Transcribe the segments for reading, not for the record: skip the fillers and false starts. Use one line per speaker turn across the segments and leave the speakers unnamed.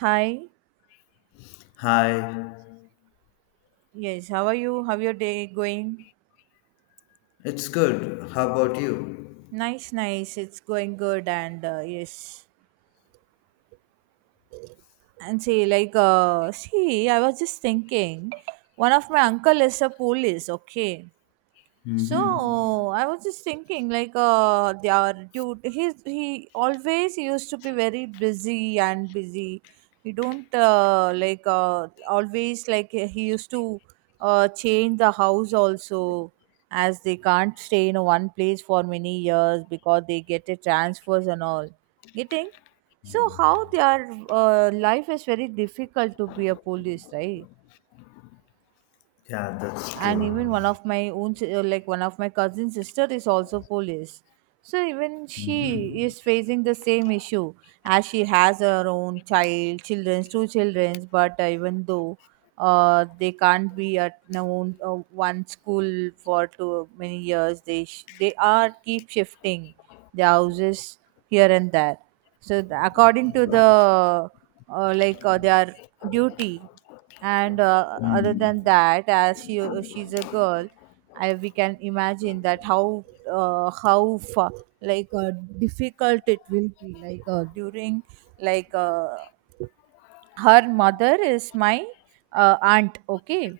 Hi.
Hi,
Yes, how are you? How your day going?
it's good. How about you?
Nice, nice. It's going good and yes. And see, like, see, I was just thinking one of my uncle is a police, okay?
Mm-hmm.
So I was just thinking, like, their dude, he always used to be very busy and busy. He don't like, always, like, he used to change the house also, as they can't stay in one place for many years because they get a transfers and all. Getting, so how their life is very difficult to be a police, right?
Yeah, that's
And even
true.
one of my own like, one of my cousin sister is also police, so even she
Mm-hmm.
is facing the same issue, as she has her own children's, two children's, but even though they can't be at no own, one school for too many years, they they are keep shifting the houses here and there, so the, according to the like, their duty. And other than that, as she, she's a girl, we can imagine that how like, difficult it will be, like, during, like, her mother is my aunt, okay,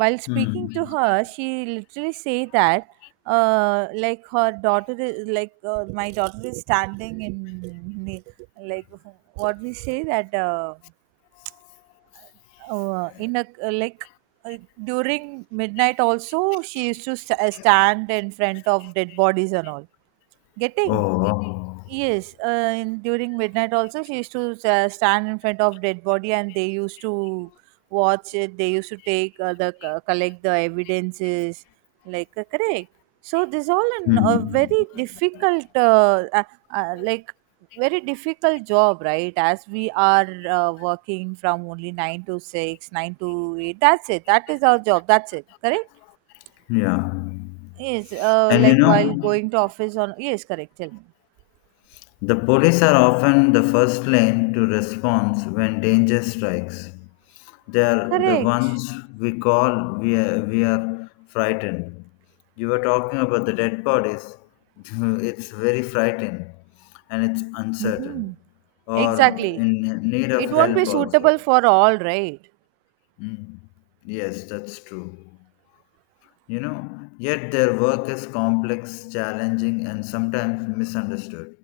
while speaking to
Mm-hmm.
her, she literally say that like, her daughter is, like, my daughter is standing in ne- like, what we say that, in a, like, uh, during midnight also, she used to stand in front of dead bodies and all, getting.
Oh.
Yes, in, during midnight also, she used to stand in front of dead body and they used to watch it. They used to take the collect the evidences, like, correct. So this all in a
Mm-hmm.
very difficult, like, very difficult job, right? As we are working from only 9 to 6, 9 to 8. That's it. That is our job. That's it. Correct.
Yeah.
Yes.
And you
Like, while
know,
going to office on. Yes. Correct. Tell me.
the police are often the first lane to respond when danger strikes. They are the
Correct.
ones we call, we are frightened. You were talking about the dead bodies. It's very frightening and it's uncertain
Mm-hmm.
or
Exactly.
in need
It
of
won't be
help
suitable
also.
for all, right?
Mm. Yes, that's true. You know, yet their work is complex, challenging, and sometimes misunderstood.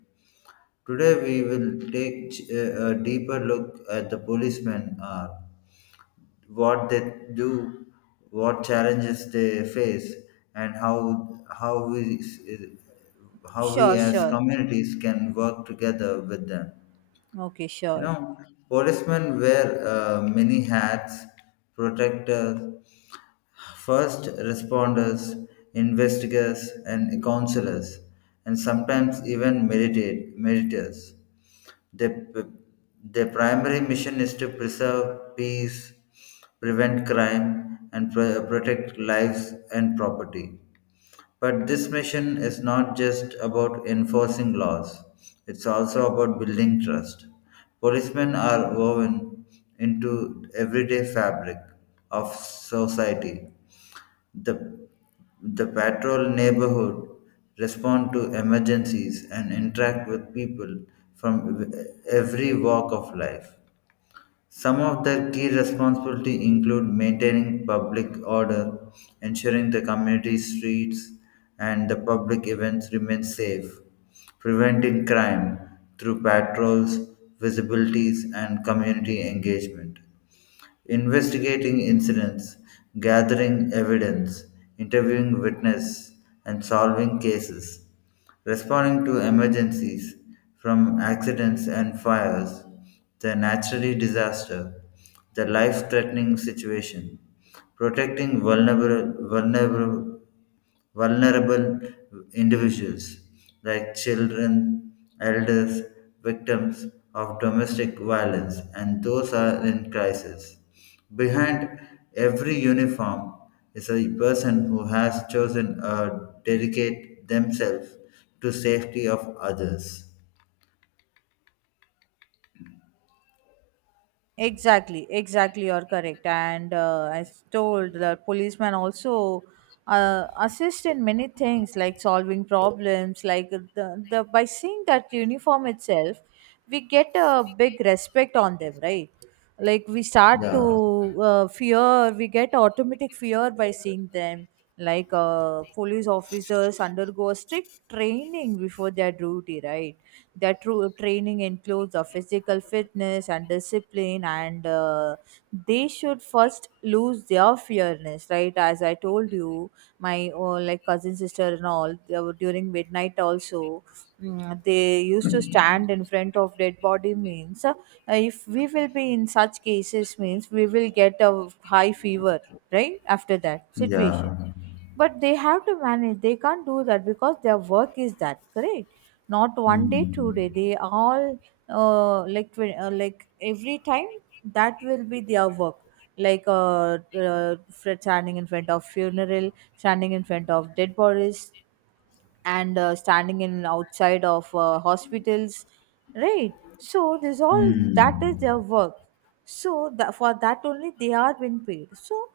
Today, we will take a deeper look at the policemen, what they do, what challenges they face, and how we how we
Sure,
as
sure.
communities can work together with them.
Okay,
You
sure.
know, policemen wear many hats: protectors, first responders, investigators, and counselors, and sometimes even meditators. The, p- the primary mission is to preserve peace, prevent crime, and protect lives and property. But this mission is not just about enforcing laws, it's also about building trust. Policemen are woven into everyday fabric of society, the, the patrol neighborhood respond to emergencies and interact with people from every walk of life. Some of their key responsibilities include maintaining public order, ensuring the community streets and the public events remain safe, preventing crime through patrols, visibilities, and community engagement, investigating incidents, gathering evidence, interviewing witnesses, and solving cases, responding to emergencies from accidents and fires, the natural disaster, the life threatening situation, protecting vulnerable individuals like children, elders, victims of domestic violence, and those are in crisis. Behind every uniform is a person who has chosen to dedicate themselves to safety of others.
Exactly, exactly, you're correct. And I told the policeman also assist in many things, like solving problems, like, the by seeing that uniform itself, we get a big respect on them, right? Like, we start to
Yeah,
fear, we get automatic fear by seeing them. Like, police officers undergo a strict training before their duty, right? Their true training includes a physical fitness and discipline, and they should first lose their fearness, right? As I told you, my like, cousin sister and all, they were during midnight also. They used to stand in front of dead body, means, if we will be in such cases means we will get a high fever right after that situation,
yeah.
but they have to manage, they can't do that because their work is that. Correct. Not one day, two
Hmm.
day, they all, like, like, every time that will be their work, like, standing in front of funeral, standing in front of dead bodies, and standing in outside of hospitals, right? So this all, that is their
Hmm.
work. So that, for that only they are being paid, so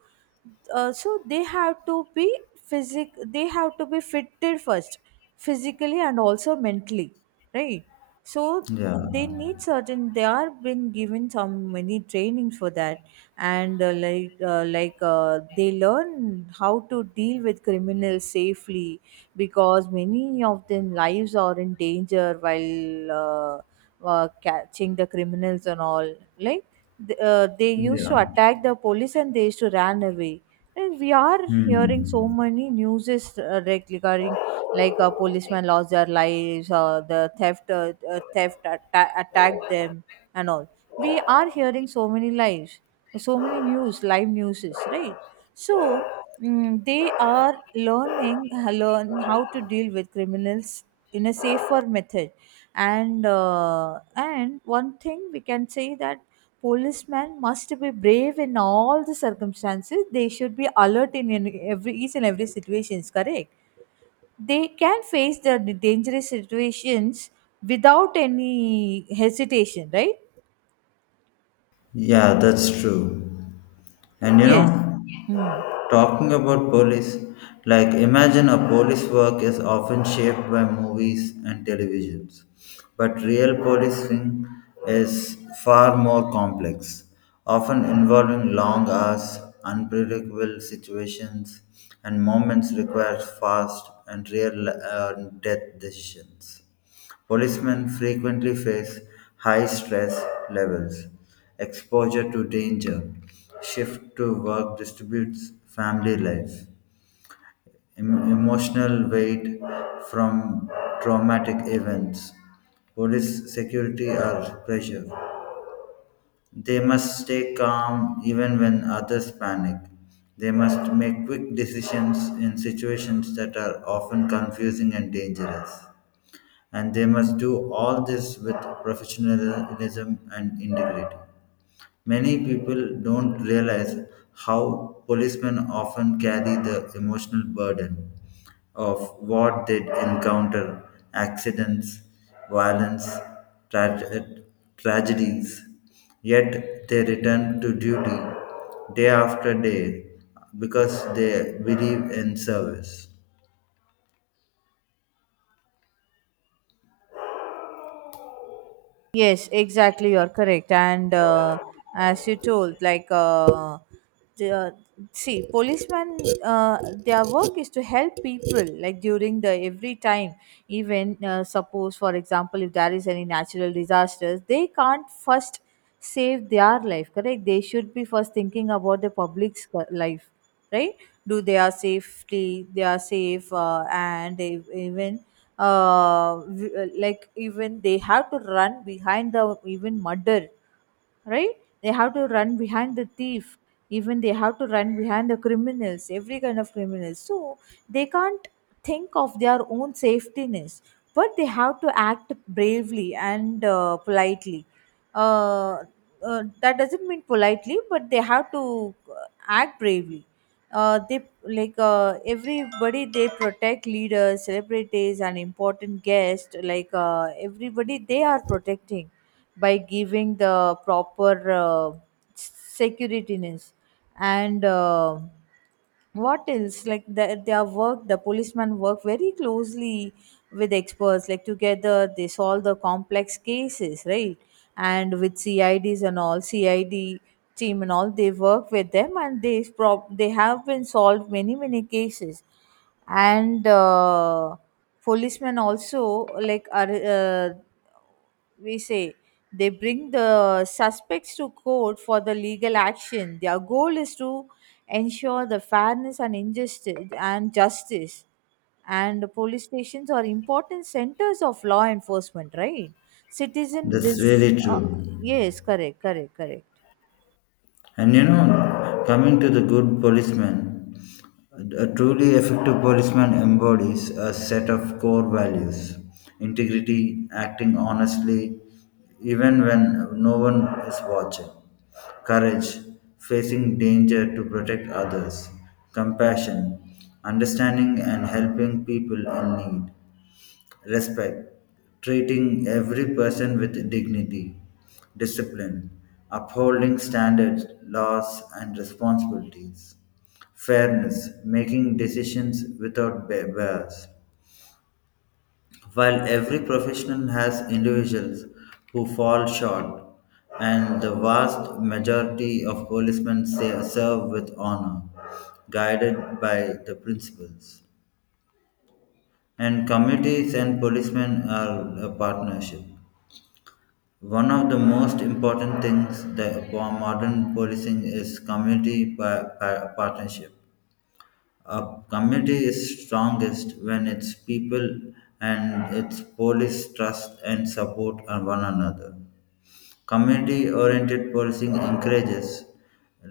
so they have to be physic they have to be fitted first, physically and also mentally, right? So
Yeah,
they need certain, they are been given some many trainings for that. And like, like, they learn how to deal with criminals safely, because many of them lives are in danger while catching the criminals and all, like, they used to
yeah.
attack the police and they used to run away. And we are hearing so
Hmm.
many news, regarding, like, a policeman lost their lives, or the theft, attacked them and all. We are hearing so many lives, so many news, live news, right? So, they are learning, learn how to deal with criminals in a safer method. And and one thing we can say, that policemen must be brave in all the circumstances, they should be alert in every each and every situation, is correct. They can face the dangerous situations without any hesitation, right?
Yeah, that's true. And you know,
Yes. Hmm.
talking about police, like imagine a police work is often shaped by movies and televisions, but real policing is far more complex, often involving long hours, unpredictable situations, and moments require fast and real death decisions. Policemen frequently face high stress levels, exposure to danger, shift to work distributes family life, emotional weight from traumatic events, police security or pressure. They must stay calm even when others panic. They must make quick decisions in situations that are often confusing and dangerous and they must do all this with professionalism and integrity. Many people don't realize how policemen often carry the emotional burden of what they encounter, accidents, violence, tra- tragedies, yet they return to duty day after day because they believe in service.
Yes, exactly. You're correct. And as you told, like, the, uh, see, policemen, uh, their work is to help people, like, during the every time, even, suppose, for example, if there is any natural disasters, they can't first save their life, correct? They should be first thinking about the public's life, right? Do they are safety, they are safe, and they, even, like, even they have to run behind the even murder, right? They have to run behind the thief, even they have to run behind the criminals, every kind of criminals, so they can't think of their own safetyness, but they have to act bravely and, politely. uh, that doesn't mean politely, but they have to act bravely. They, like, everybody, they protect leaders, celebrities and important guests, like, everybody they are protecting, by giving the proper securityness. And what else, like, the, their work, the policemen work very closely with experts, like, together they solve the complex cases, right? And with CIDs and all, CID team and all, they work with them, and they they have been solved many many cases. And policemen also, like, are, we say, they bring the suspects to court for the legal action. Their goal is to ensure the fairness and injustice and justice, and the police stations are important centers of law enforcement, right? Citizen
That's
vis,
really true.
yes, correct, correct, correct.
And you know, coming to the good policeman, a truly effective policeman embodies a set of core values: integrity, acting honestly, even when no one is watching; courage, facing danger to protect others; compassion, understanding and helping people in need. Respect, treating every person with dignity; discipline, upholding standards, laws, and responsibilities; fairness, making decisions without bias. While every profession has individuals who fall short, and the vast majority of policemen say, serve with honor, guided by the principles. And committees and policemen are a partnership. One of the most important things that for modern policing is community partnership. A community is strongest when its people and its police trust and support on one another. Community oriented policing encourages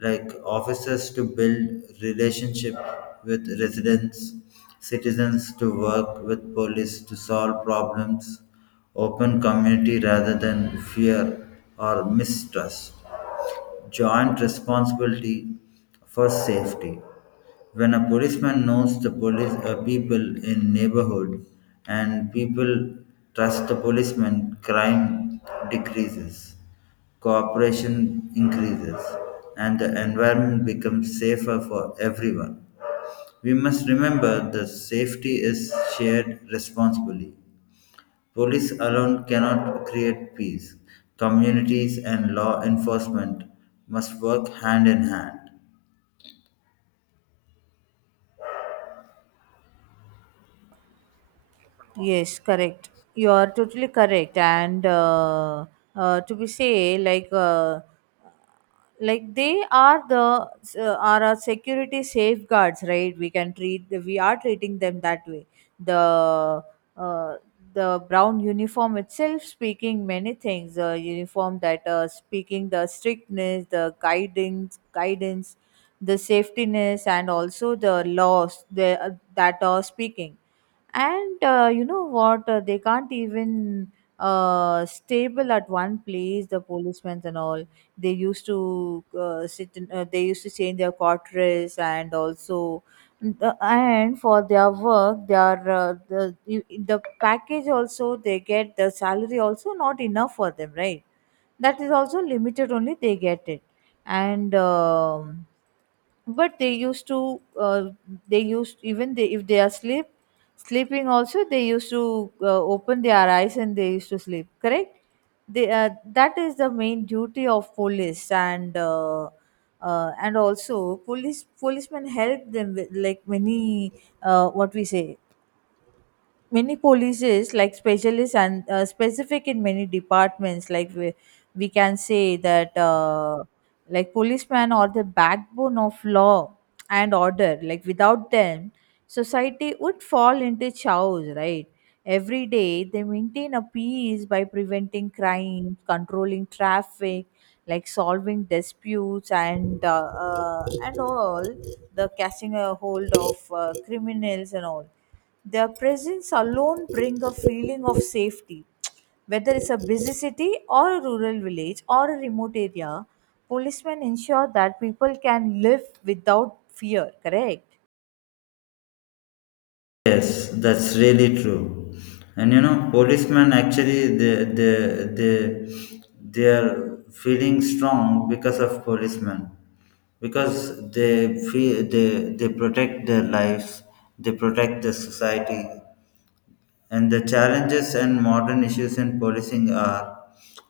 like officers to build relationship with residents, citizens to work with police to solve problems, open community rather than fear or mistrust, joint responsibility for safety. When a policeman knows the police people in neighborhood and people trust the policeman, crime decreases, cooperation increases, and the environment becomes safer for everyone. We must remember that safety is shared responsibly. Police alone cannot create peace. Communities and law enforcement must work hand in hand.
Yes, correct. You are totally correct. And to be say, like, like, they are the, are our security safeguards, right? We can treat the, we are treating them that way. The uh, the brown uniform itself speaking many things, the uniform that, speaking the strictness, the guidance, the safetiness, and also the laws, the, that are speaking. And you know what, they can't even stable at one place, the policemen and all. They used to sit in, they used to change their quarters, and also the, and for their work, their uh, the the package also, they get the salary also, not enough for them, right? That is also limited only, they get it. And but they used to they used, even they, if they are asleep sleeping also, they used to open their eyes and they used to sleep, correct. They, that is the main duty of police. And and also, policemen help them with, like, many, what we say, many policies, like specialists, and specific in many departments, like, we can say that, like, policemen are the backbone of law and order, like, without them society would fall into chaos, right? Every day they maintain a peace, by preventing crime, controlling traffic, like solving disputes, and all, the catching a hold of criminals and all. Their presence alone bring a feeling of safety, whether it's a busy city or a rural village or a remote area, policemen ensure that people can live without fear, correct.
Yes, that's really true. And you know, policemen actually they are feeling strong because of policemen, because they feel they protect their lives, they protect the society, and the challenges and modern issues in policing are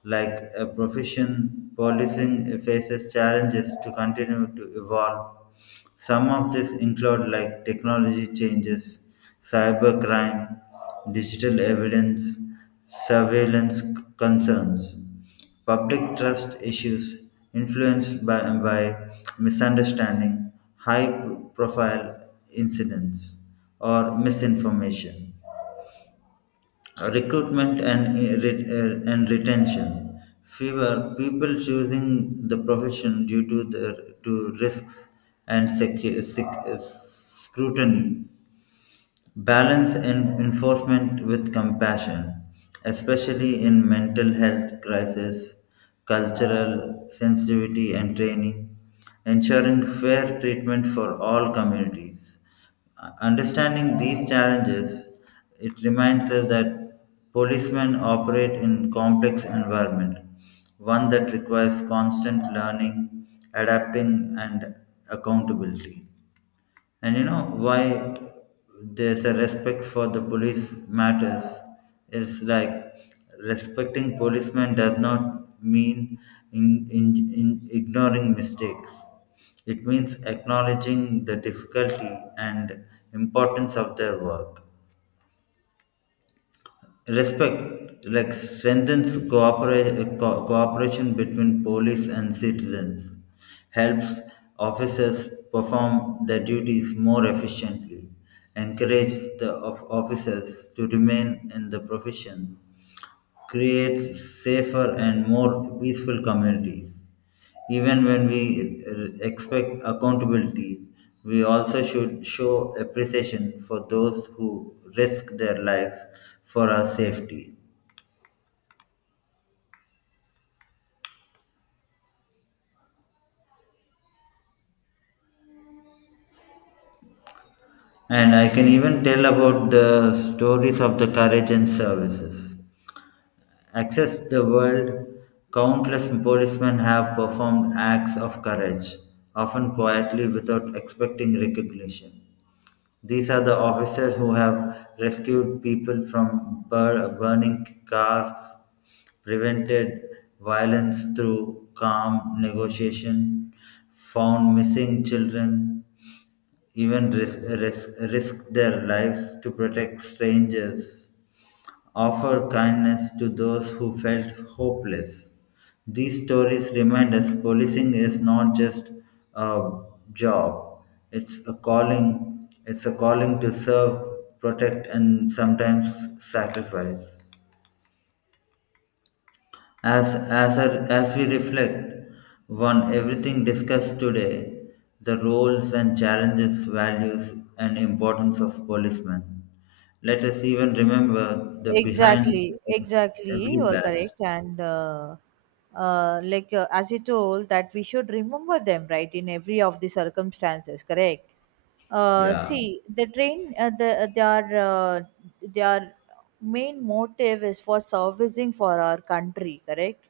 like a profession policing faces challenges to continue to evolve, some of this include like technology changes, cybercrime, digital evidence, concerns, public trust issues influenced by misunderstanding, high profile incidents or misinformation, recruitment and, and retention. Fewer people choosing the profession due to the to risks and scrutiny. Balance in enforcement with compassion, especially in mental health crisis, cultural sensitivity, and training, ensuring fair treatment for all communities. Understanding these challenges, it reminds us that policemen operate in complex environment, one that requires constant learning, adapting, and accountability. And you know why there's a respect for the police matters. It's like respecting policemen does not mean in, in, in ignoring mistakes. It means acknowledging the difficulty and importance of their work. Respect like strengthens cooperation between police and citizens, helps officers perform their duties more efficiently, encourages the officers to remain in the profession, creates safer and more peaceful communities. Even when we expect accountability, we also should show appreciation for those who risk their lives for our safety. And I can even tell about the stories of the courage and services. Across the world, countless policemen have performed acts of courage, often quietly without expecting recognition. These are the officers who have rescued people from burning cars, prevented violence through calm negotiation, found missing children, even risked their lives to protect strangers, offer kindness to those who felt hopeless. These stories remind us policing is not just a job, it's a calling to serve, protect, and sometimes sacrifice. As we reflect on everything discussed today, the roles and challenges, values, and importance of policemen, let us even remember the behind
Exactly, exactly.
every
You're
badge.
correct. And like, as you told, that we should remember them, right, in every of the circumstances, correct?
Yeah,
See, the train, the, their main motive is for servicing for our country, correct?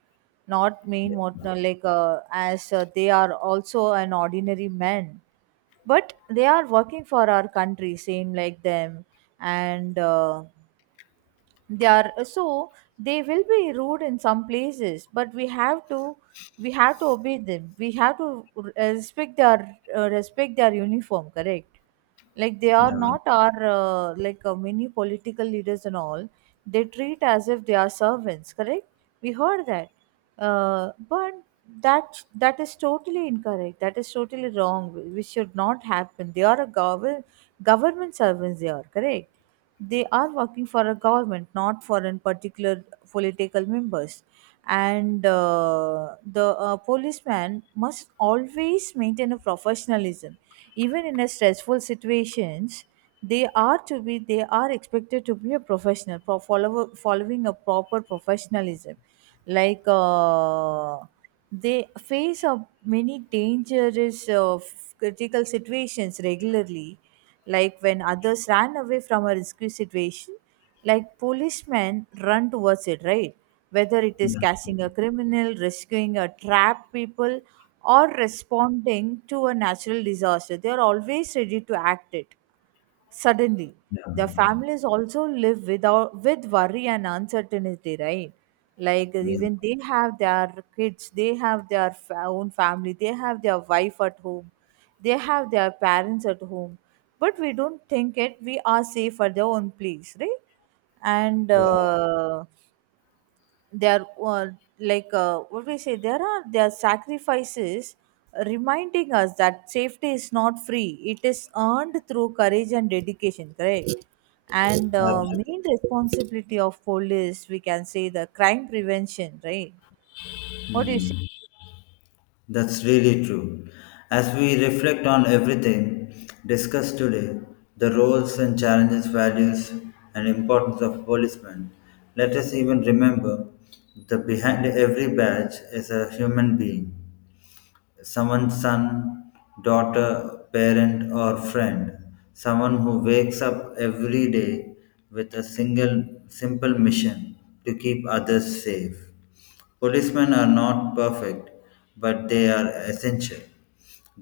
Not main
yeah,
motive, like, as, they are also an ordinary man, but they are working for our country same like them. And they are, so they will be rude in some places, but we have to obey them, we have to respect their, respect their uniform, correct. Like, they are
yeah,
not our, like, many political leaders and all, they treat as if they are servants, correct. We heard that, but that is totally incorrect, that is totally wrong, which should not happen. They are a government servants, they are, correct. They are working for a government, not for in particular political members. And the, policeman must always maintain a professionalism, even in a stressful situations. They are to be. They are expected to be a professional, follow, following a proper professionalism. Like, they face many dangerous, critical situations regularly, like when others ran away from a risky situation, like policemen run towards it, right? Whether it is
yeah,
catching a criminal, rescuing a trapped people, or responding to a natural disaster, they are always ready to act it. Suddenly,
yeah,
their
yeah,
families also live without with worry and uncertainty, right? Like
yeah,
even they have their kids, they have their own family, they have their wife at home, they have their parents at home, but we don't think it. We are safe at their own place, right? And
yeah.
their like what we say there are their sacrifices, reminding us that safety is not free, it is earned through courage and dedication, correct? And
Absolutely.
main responsibility of police, we can say, the crime prevention, right? What do you say?
That's really true. As we reflect on everything discussed today, the roles and challenges, values, and importance of policemen, let us even remember the behind every badge is a human being, someone's son, daughter, parent, or friend, someone who wakes up every day with a single simple mission to keep others safe. Policemen are not perfect, but they are essential.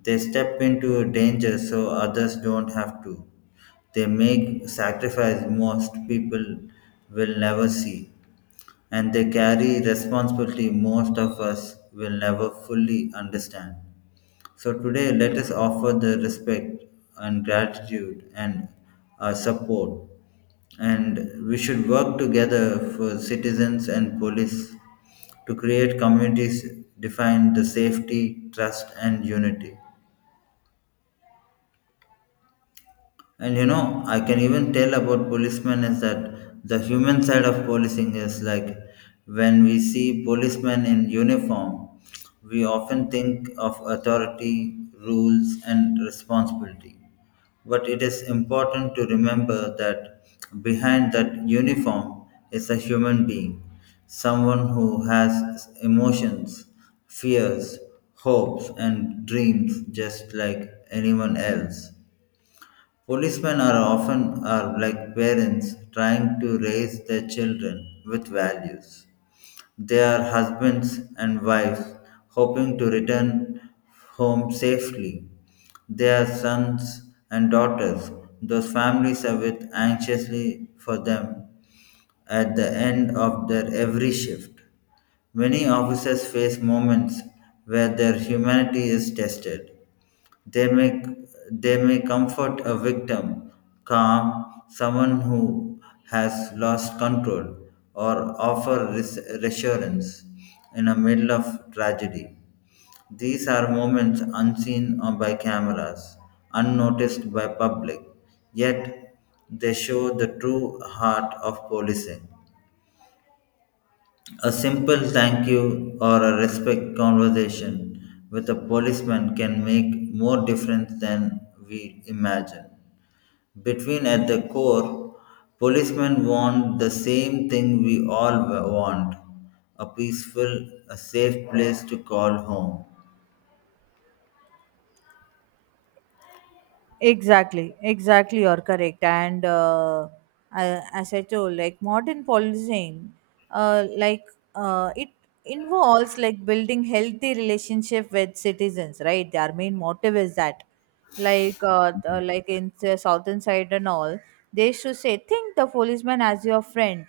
They step into danger so others don't have to. They make sacrifice most people will never see and they carry responsibility most of us will never fully understand. So, today, let us offer the respect and gratitude and our support. And we should work together for citizens and police to create communities defined the safety, trust, and unity. And you know, I can even tell about policemen is that the human side of policing is like when we see policemen in uniform, we often think of authority, rules, and responsibility. But it is important to remember that behind that uniform is a human being, someone who has emotions, fears, hopes, and dreams just like anyone else. Policemen are often are like parents trying to raise their children with values. They are husbands and wives hoping to return home safely. They are sons and daughters those families await anxiously for them at the end of their every shift. Many officers face moments where their humanity is tested. They may, they may comfort a victim, calm someone who has lost control, or offer reassurance in the middle of tragedy. These are moments unseen by cameras, unnoticed by public, yet they show the true heart of policing. A simple thank you or a respect conversation with a policeman can make more difference than we imagine. Between at the core, policemen want the same thing we all want, a peaceful, a safe place to call home.
Exactly, exactly, you're correct. And as I told, like modern policing, like it involves like building healthy relationship with citizens, right? Their main motive is that, like, like in the southern side and all, they should say, think the policeman as your friend,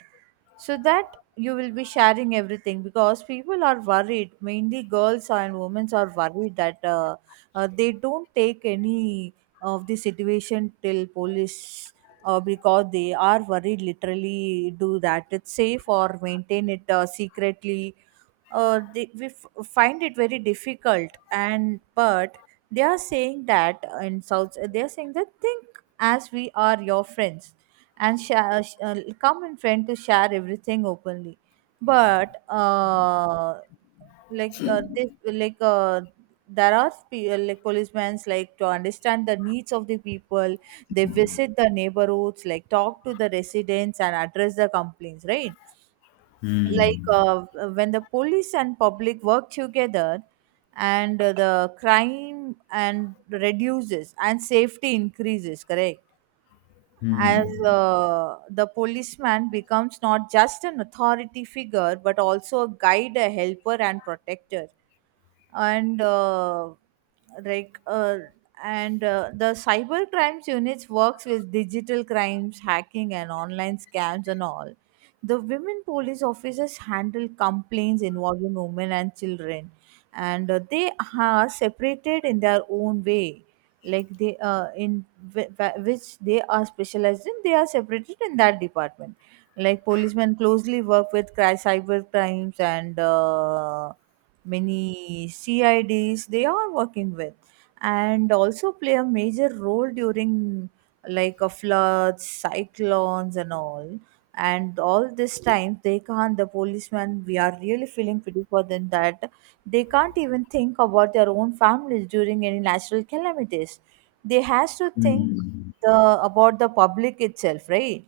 so that you will be sharing everything because people are worried, mainly girls and women are worried that they don't take any of the situation till police, because they are worried literally do that it's safe or maintain it secretly. They, find it very difficult, and but they are saying that in south they are saying that think as we are your friends and share, come in friend to share everything openly. But like this like there are like policemen like to understand the needs of the people. They visit the neighborhoods, like talk to the residents and address the complaints, right? Like
Hmm.
when the police and public work together, and the crime and reduces and safety increases, correct? As
Hmm.
the policeman becomes not just an authority figure but also a guide, a helper, and protector. And like and the cyber crimes units works with digital crimes, hacking, and online scams and all. The women police officers handle complaints involving women and children, and they are separated in their own way. Like they in which they are specialized in, they are separated in that department. Like policemen closely work with cyber crimes, and many C I Ds they are working with, and also play a major role during like a floods, cyclones, and all. And all this time, they can't. The policemen, we are really feeling pity for them that they can't even think about their own families during any natural calamities. They has to think
Hmm.
the about the public itself, right?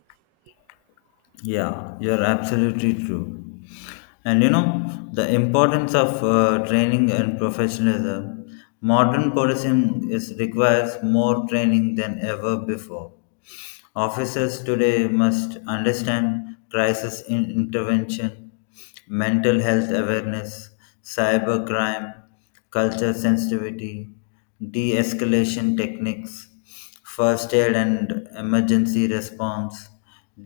Yeah, you're absolutely true. And you know, the importance of training and professionalism. Modern policing is requires more training than ever before. Officers today must understand crisis in intervention, mental health awareness, cyber crime, culture sensitivity, de escalation techniques, first aid and emergency response,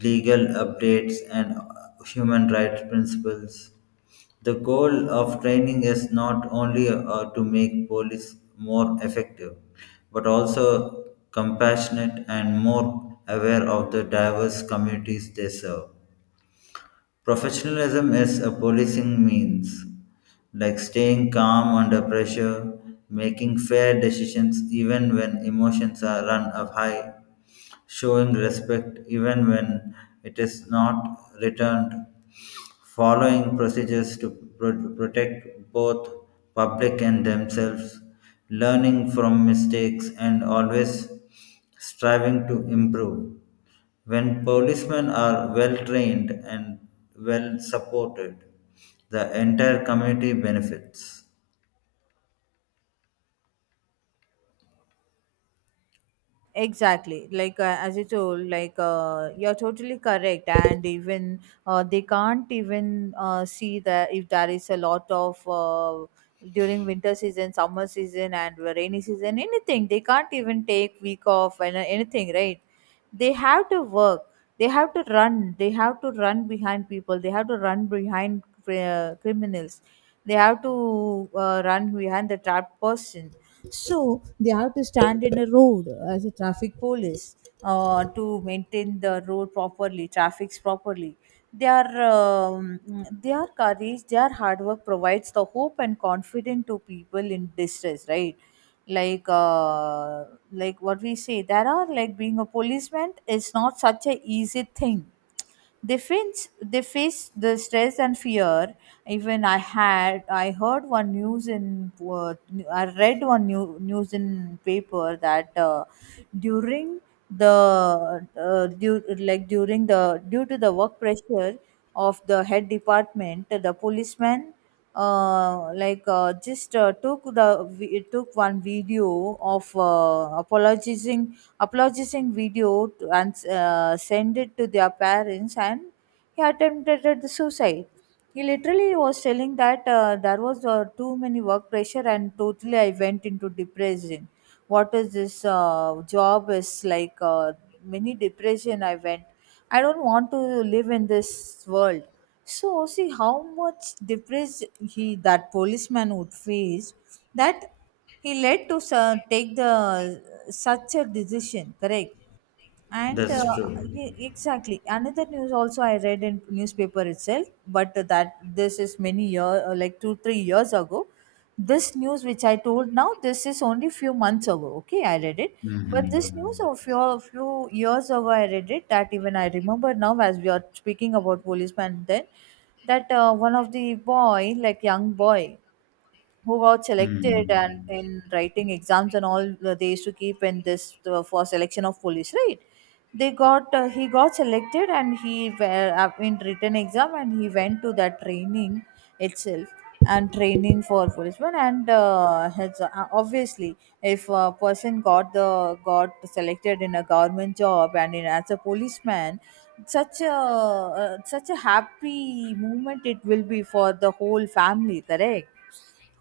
legal updates, and human rights principles. The goal of training is not only to make police more effective, but also compassionate and more aware of the diverse communities they serve. Professionalism is a policing means, like staying calm under pressure, making fair decisions even when emotions are run up high, showing respect even when it is not returned, following procedures to protect both public and themselves, learning from mistakes and always striving to improve. When policemen are well trained and well supported, the entire community benefits.
Exactly. Like, as you told, like, you're totally correct. And even they can't even see that if there is a lot of during winter season, summer season, and rainy season, anything, they can't even take week off and anything, right? They have to work, they have to run, behind people, they have to run behind criminals, they have to run behind the trapped person, so they have to stand in a road as a traffic police, to maintain the road properly, traffics properly. Their um, their courage, their hard work provides the hope and confidence to people in distress, right? Like like what we say there are, like, being a policeman is not such a easy thing. They face, the stress and fear. Even I heard one news in uh, I read one news in paper that during the due to the work pressure of the head department. The policeman, just took one video of apologizing video to, and send it to their parents, and he attempted the suicide. He literally was telling that there was too many work pressure and totally I went into depression. What is this job is like mini depression I went. I don't want to live in this world. So see how much depressed he, that policeman would face, that he led to take the such a decision, correct? And
That's true.
exactly, another news also I read in newspaper itself, but that this is many year like 2-3 years ago. This news which I told now, this is only few months ago. Okay, I read it,
Mhm.
but this news of your few years ago I read it, that even I remember now as we are speaking about policeman, then that one of the boy, like young boy who got selected, and
Hmm.
in writing exams and all they used to keep in this for selection of police, right? they got he got selected, and he were up in written exam, and he went to that training itself, and training for policeman. And obviously, if a person got selected in a government job, as a policeman, such a happy moment it will be for the whole family, correct?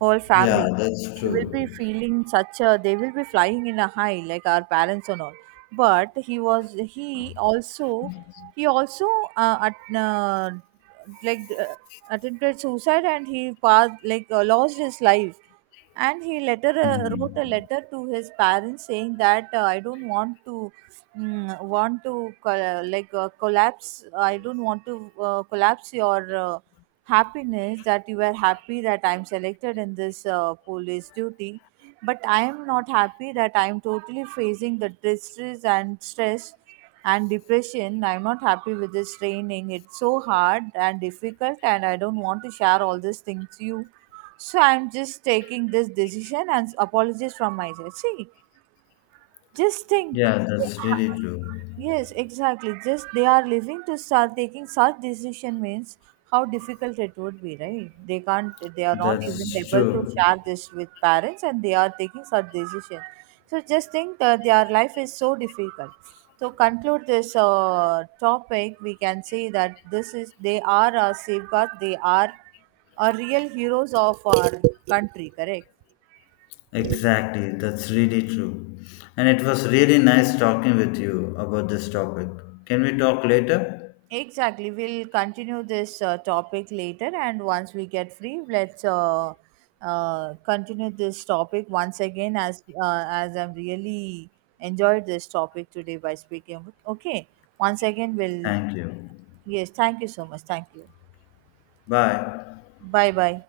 Whole
Yeah,
family.
that's
They will be
true.
feeling such a they will be flying in a high, like our parents and all. But he also at like attempted suicide, and he passed like lost his life. And he later wrote a
Hmm.
letter to his parents saying that I don't want to collapse, I don't want to collapse your happiness, that you are happy that I'm selected in this police duty. But I am not happy that I am totally facing the distress and stress and depression. I'm not happy with this training, it's so hard and difficult, and I don't want to share all these things to you. So I'm just taking this decision and apologies from my side. See, just think.
Yeah, that's really true.
Yes, exactly. Just they are living to start taking such decision means how difficult it would be, right? They can't. They are not even
That's
able to
true.
share this with parents, and they are taking such decision. So just think that their life is so difficult. To conclude this topic, we can say that this is, they are a safeguard. They are a real heroes of our country. Correct.
Exactly. That's really true. And it was really nice talking with you about this topic. Can we talk later?
Exactly. We'll continue this topic later, and once we get free, let's continue this topic once again. As I've really enjoyed this topic today by speaking. With- okay, once again, we'll.
Thank you.
Yes, thank you so much. Thank you.
Bye.
Bye bye.